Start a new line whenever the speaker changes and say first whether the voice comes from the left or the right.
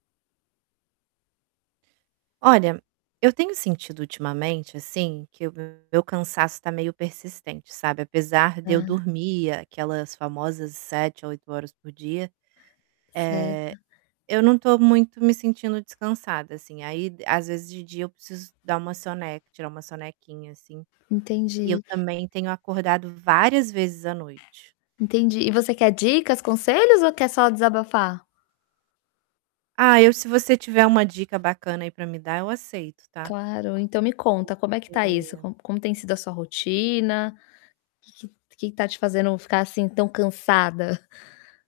right: Olha, eu tenho sentido ultimamente, assim, que o meu cansaço tá meio persistente, sabe, apesar de eu
left: Hã.
right: dormir aquelas famosas 7, 8 horas por dia,
left: Certo.
right: eh, eu não tô muito me sentindo descansada, assim, aí, às vezes, de dia eu preciso dar uma soneca tirar uma sonequinha, assim, e eu
left: Entendi.
right: também, tenho acordado várias vezes à noite.
left: Entendi. E você quer dicas, conselhos ou quer só desabafar?
right: Ah, eu se você tiver uma dica bacana, aí, para me dar, eu aceito, tá
left: Claro, então me conta como é que está isso,
right: porque
left: como como tem sido a sua rotina, que que está te fazendo ficar, assim, tão cansada?